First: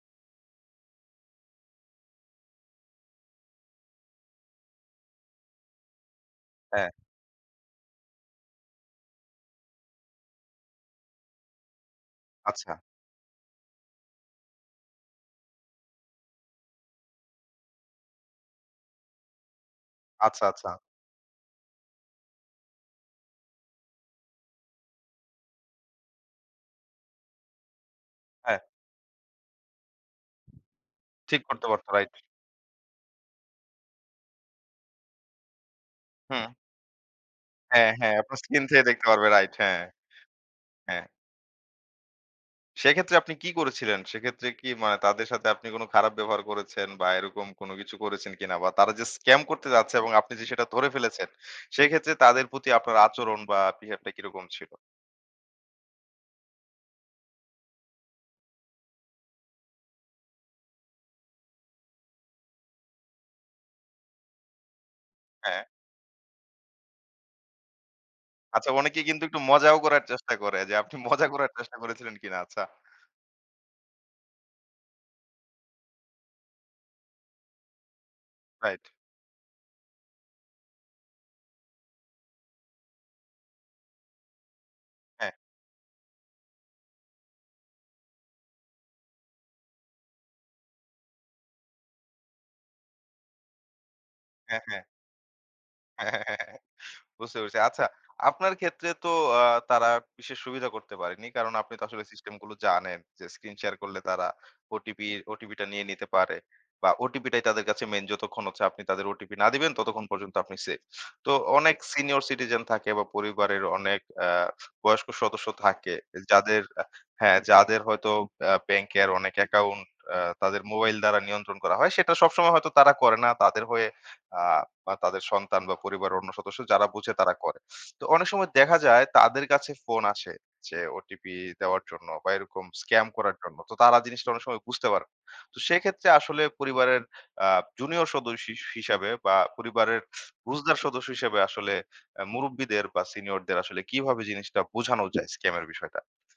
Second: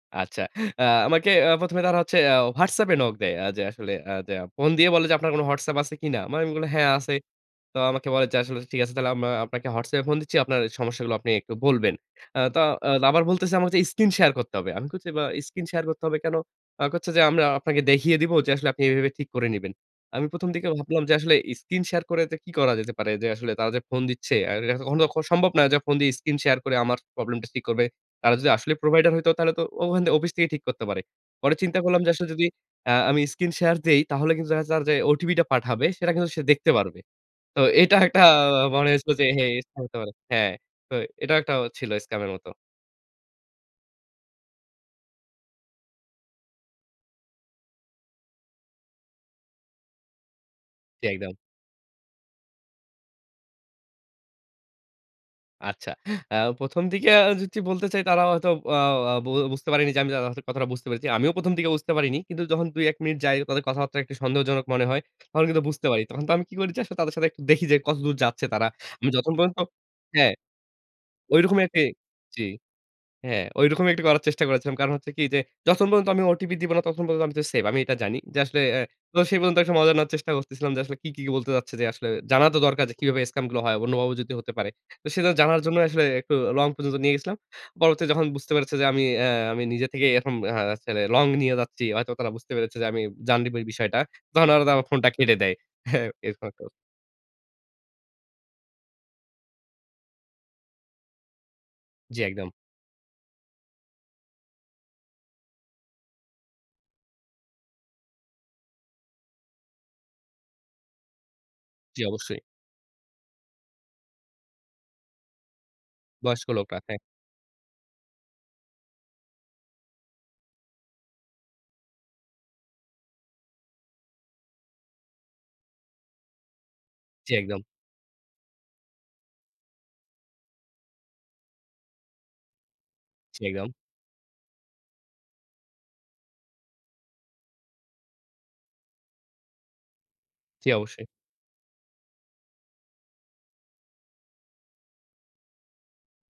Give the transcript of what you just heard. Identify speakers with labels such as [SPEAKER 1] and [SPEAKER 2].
[SPEAKER 1] আচ্ছা, আ আমাকে আ ১ম এ তারা হচ্ছে অ্যাঁ WhatsApp এ নক দেয়। আ যে আসলে অ্যা যে ফোন দিয়ে বলে যে আপনার কোন WhatsApp আছে কিনা? মানে আমি বললাম, "হ্যাঁ
[SPEAKER 2] হ্যাঁ।
[SPEAKER 1] আছে।" তো আমাকে বলে যে আসলে ঠিক আছে তাহলে আমরা আপনাকে WhatsApp এ ফোন দিচ্ছি। আপনার সমস্যাগুলো আপনি একটু বলবেন। অ্যা তো
[SPEAKER 2] আচ্ছা।
[SPEAKER 1] আবার বলতেছে আমাকে স্ক্রিন শেয়ার করতে হবে। আমি বলছি বা স্ক্রিন শেয়ার করতে হবে কেন? আ কচ্ছে যে আমরা আপনাকে দেখিয়ে দিবো যে আসলে আপনি এভাবে, এভাবে ঠিক করে নিবেন। আমি
[SPEAKER 2] আচ্ছা,
[SPEAKER 1] ১ম দিকে
[SPEAKER 2] আচ্ছা।
[SPEAKER 1] ভাবলাম যে আসলে স্ক্রিন শেয়ার করে এতে কি করা যেতে পারে যে আসলে তারা যে ফোন দিচ্ছে আর এটাতো কখনো তো সম্ভব না যে ফোন দিয়ে স্ক্রিন শেয়ার করে আমার প্রবলেম টা ঠিক করবে। তারা যদি
[SPEAKER 2] হ্যাঁ।
[SPEAKER 1] আসলে প্রোভাইডার হইতো তাহলে তো ওখানে অফিস থেকেই ঠিক করতে পারে।
[SPEAKER 2] ঠিক
[SPEAKER 1] পরে
[SPEAKER 2] করতে
[SPEAKER 1] চিন্তা
[SPEAKER 2] পারতো,
[SPEAKER 1] করলাম যে
[SPEAKER 2] রাইট।
[SPEAKER 1] আসলে যদি আ আমি স্ক্রিন শেয়ার দেই তাহলে কিন্তু দেখা যাবে যে ওটিপি টা পাঠাবে সেটা কিন্তু সে
[SPEAKER 2] হুম।
[SPEAKER 1] দেখতে পারবে। তো
[SPEAKER 2] হ্যাঁ,
[SPEAKER 1] এটা
[SPEAKER 2] হ্যাঁ
[SPEAKER 1] একটা
[SPEAKER 2] আপনার স্ক্রিন থেকে
[SPEAKER 1] মনে
[SPEAKER 2] দেখতে
[SPEAKER 1] হইল যে
[SPEAKER 2] পারবেন রাইট হ্যাঁ।
[SPEAKER 1] স্ক্যাম হতে পারে। হ্যাঁ, তো
[SPEAKER 2] হ্যাঁ।
[SPEAKER 1] এটাও একটা ছিল স্ক্যাম এর মতো।
[SPEAKER 2] সেক্ষেত্রে আপনি কি করেছিলেন? সেক্ষেত্রে কি মানে তাদের সাথে আপনি কোন খারাপ ব্যবহার করেছেন বা এরকম কোন কিছু করেছেন কিনা বা তারা যে স্ক্যাম করতে যাচ্ছে এবং আপনি যে সেটা ধরে
[SPEAKER 1] জি,
[SPEAKER 2] ফেলেছেন
[SPEAKER 1] একদম।
[SPEAKER 2] সেক্ষেত্রে তাদের প্রতি আপনার আচরণ বা বিহেভ টা কিরকম ছিল?
[SPEAKER 1] আচ্ছা। অ্যা ১ম দিকে আ যদি বলতে চাই, তারা হয়তো অ অ বো বুঝতে পারেনি যে আমি তাদের কথাটা বুঝতে পেরেছি। আমিও ১ম দিকে বুঝতে পারিনি। কিন্তু যখন ২, ১ মিনিট যাই তাদের কথাবার্তা একটু সন্দেহজনক মনে হয়। তখন কিন্তু
[SPEAKER 2] হ্যাঁ।
[SPEAKER 1] বুঝতে পারি। তখন তো আমি কি করেছি আসলে তাদের সাথে একটু দেখি যে, কতদূর যাচ্ছে তারা।
[SPEAKER 2] আচ্ছা অনেকে
[SPEAKER 1] আমি
[SPEAKER 2] কিন্তু
[SPEAKER 1] যত
[SPEAKER 2] একটু
[SPEAKER 1] পর্যন্ত
[SPEAKER 2] মজাও করার
[SPEAKER 1] হ্যাঁ।
[SPEAKER 2] চেষ্টা করে যে, আপনি মজা করার
[SPEAKER 1] ঐরকমই
[SPEAKER 2] চেষ্টা
[SPEAKER 1] একটি
[SPEAKER 2] করেছিলেন কিনা?
[SPEAKER 1] জি,
[SPEAKER 2] আচ্ছা।
[SPEAKER 1] হ্যাঁ, ঐরকমই একটি করার চেষ্টা করেছিলাম। কারণ হচ্ছে কি যে, যতক্ষণ পর্যন্ত আমি ওটিপি দিব না ততক্ষণ পর্যন্ত আমি তো সেভ আমি এটা জানি। যে আসলে
[SPEAKER 2] রাইট।
[SPEAKER 1] অ্যাঁ তো সেই পর্যন্ত একটা মজা নেওয়ার চেষ্টা করতেছিলাম যে, আসলে কি, কি, কি বলতে যাচ্ছে যে আসলে জানা তো দরকার যে কিভাবে স্ক্যাম গুলো হয়। অন্যভাবেও যদি হতে পারে। তো সেটা
[SPEAKER 2] হ্যাঁ।
[SPEAKER 1] জানার জন্যই আসলে একটু লং পর্যন্ত নিয়ে গেছিলাম। পরবর্তী যখন বুঝতে পেরেছে যে, আমি অ্যা আমি নিজে থেকেই এরকম দেখা যাচ্ছে লং নিয়ে যাচ্ছি। হয়তো তারা বুঝতে পেরেছে যে, আমি জানি দিবো এই বিষয়টা। তখন
[SPEAKER 2] হ্যাঁ,
[SPEAKER 1] ওরা তো
[SPEAKER 2] হ্যাঁ।
[SPEAKER 1] আমার ফোনটা কেটে দেয়। এরকম একটা অবস্থা।
[SPEAKER 2] বুঝতে পেরেছি। আচ্ছা, আপনার ক্ষেত্রে তো আ তারা বিশেষ সুবিধা করতে পারেনি। কারণ আপনি তো আসলে
[SPEAKER 1] জ্বি,
[SPEAKER 2] সিস্টেম
[SPEAKER 1] একদম।
[SPEAKER 2] গুলো জানেন যে স্ক্রিন শেয়ার করলে তারা ওটিপি, ওটিপি টা নিয়ে নিতে পারে। বা ওটিপিটাই তাদের কাছে মেইন যতক্ষণ হচ্ছে আপনি তাদের ওটিপি না দিবেন ততক্ষণ পর্যন্ত আপনি সেভ। তো অনেক
[SPEAKER 1] জ্বি,
[SPEAKER 2] সিনিয়র
[SPEAKER 1] অবশ্যই।
[SPEAKER 2] সিটিজেন থাকে বা পরিবারের অনেক অ্যা বয়স্ক সদস্য থাকে।
[SPEAKER 1] বয়স্ক
[SPEAKER 2] যাদের
[SPEAKER 1] লোকরা।
[SPEAKER 2] আ
[SPEAKER 1] হ্যাঁ।
[SPEAKER 2] হ্যাঁ, যাদের হয়তো আ ব্যাংক কের অনেক অ্যাকাউন্ট অ তাদের মোবাইল দ্বারা নিয়ন্ত্রণ করা হয়। সেটা সবসময় হয়তো তারা করে না। তাদের হয়ে আ বা তাদের সন্তান বা পরিবারের অন্য সদস্য যারা বুঝে
[SPEAKER 1] জ্বী,
[SPEAKER 2] তারা করে।
[SPEAKER 1] একদম।
[SPEAKER 2] তো অনেক সময় দেখা যায় তাদের কাছে ফোন আসে যে ওটিপি দেওয়ার জন্য বা এরকম স্ক্যাম করার
[SPEAKER 1] জি,
[SPEAKER 2] জন্য।
[SPEAKER 1] একদম।
[SPEAKER 2] তো তারা জিনিসটা অনেক সময় বুঝতে পারে না। তো সেক্ষেত্রে আসলে পরিবারের আ জুনিয়র সদস্য সিস হিসাবে বা পরিবারের
[SPEAKER 1] জ্বি,
[SPEAKER 2] বুঝদার
[SPEAKER 1] অবশ্যই।
[SPEAKER 2] সদস্য হিসাবে আসলে আ মুরুব্বিদের বা সিনিয়রদের আসলে কিভাবে জিনিসটা বুঝানো যায় স্ক্যামের বিষয়টা?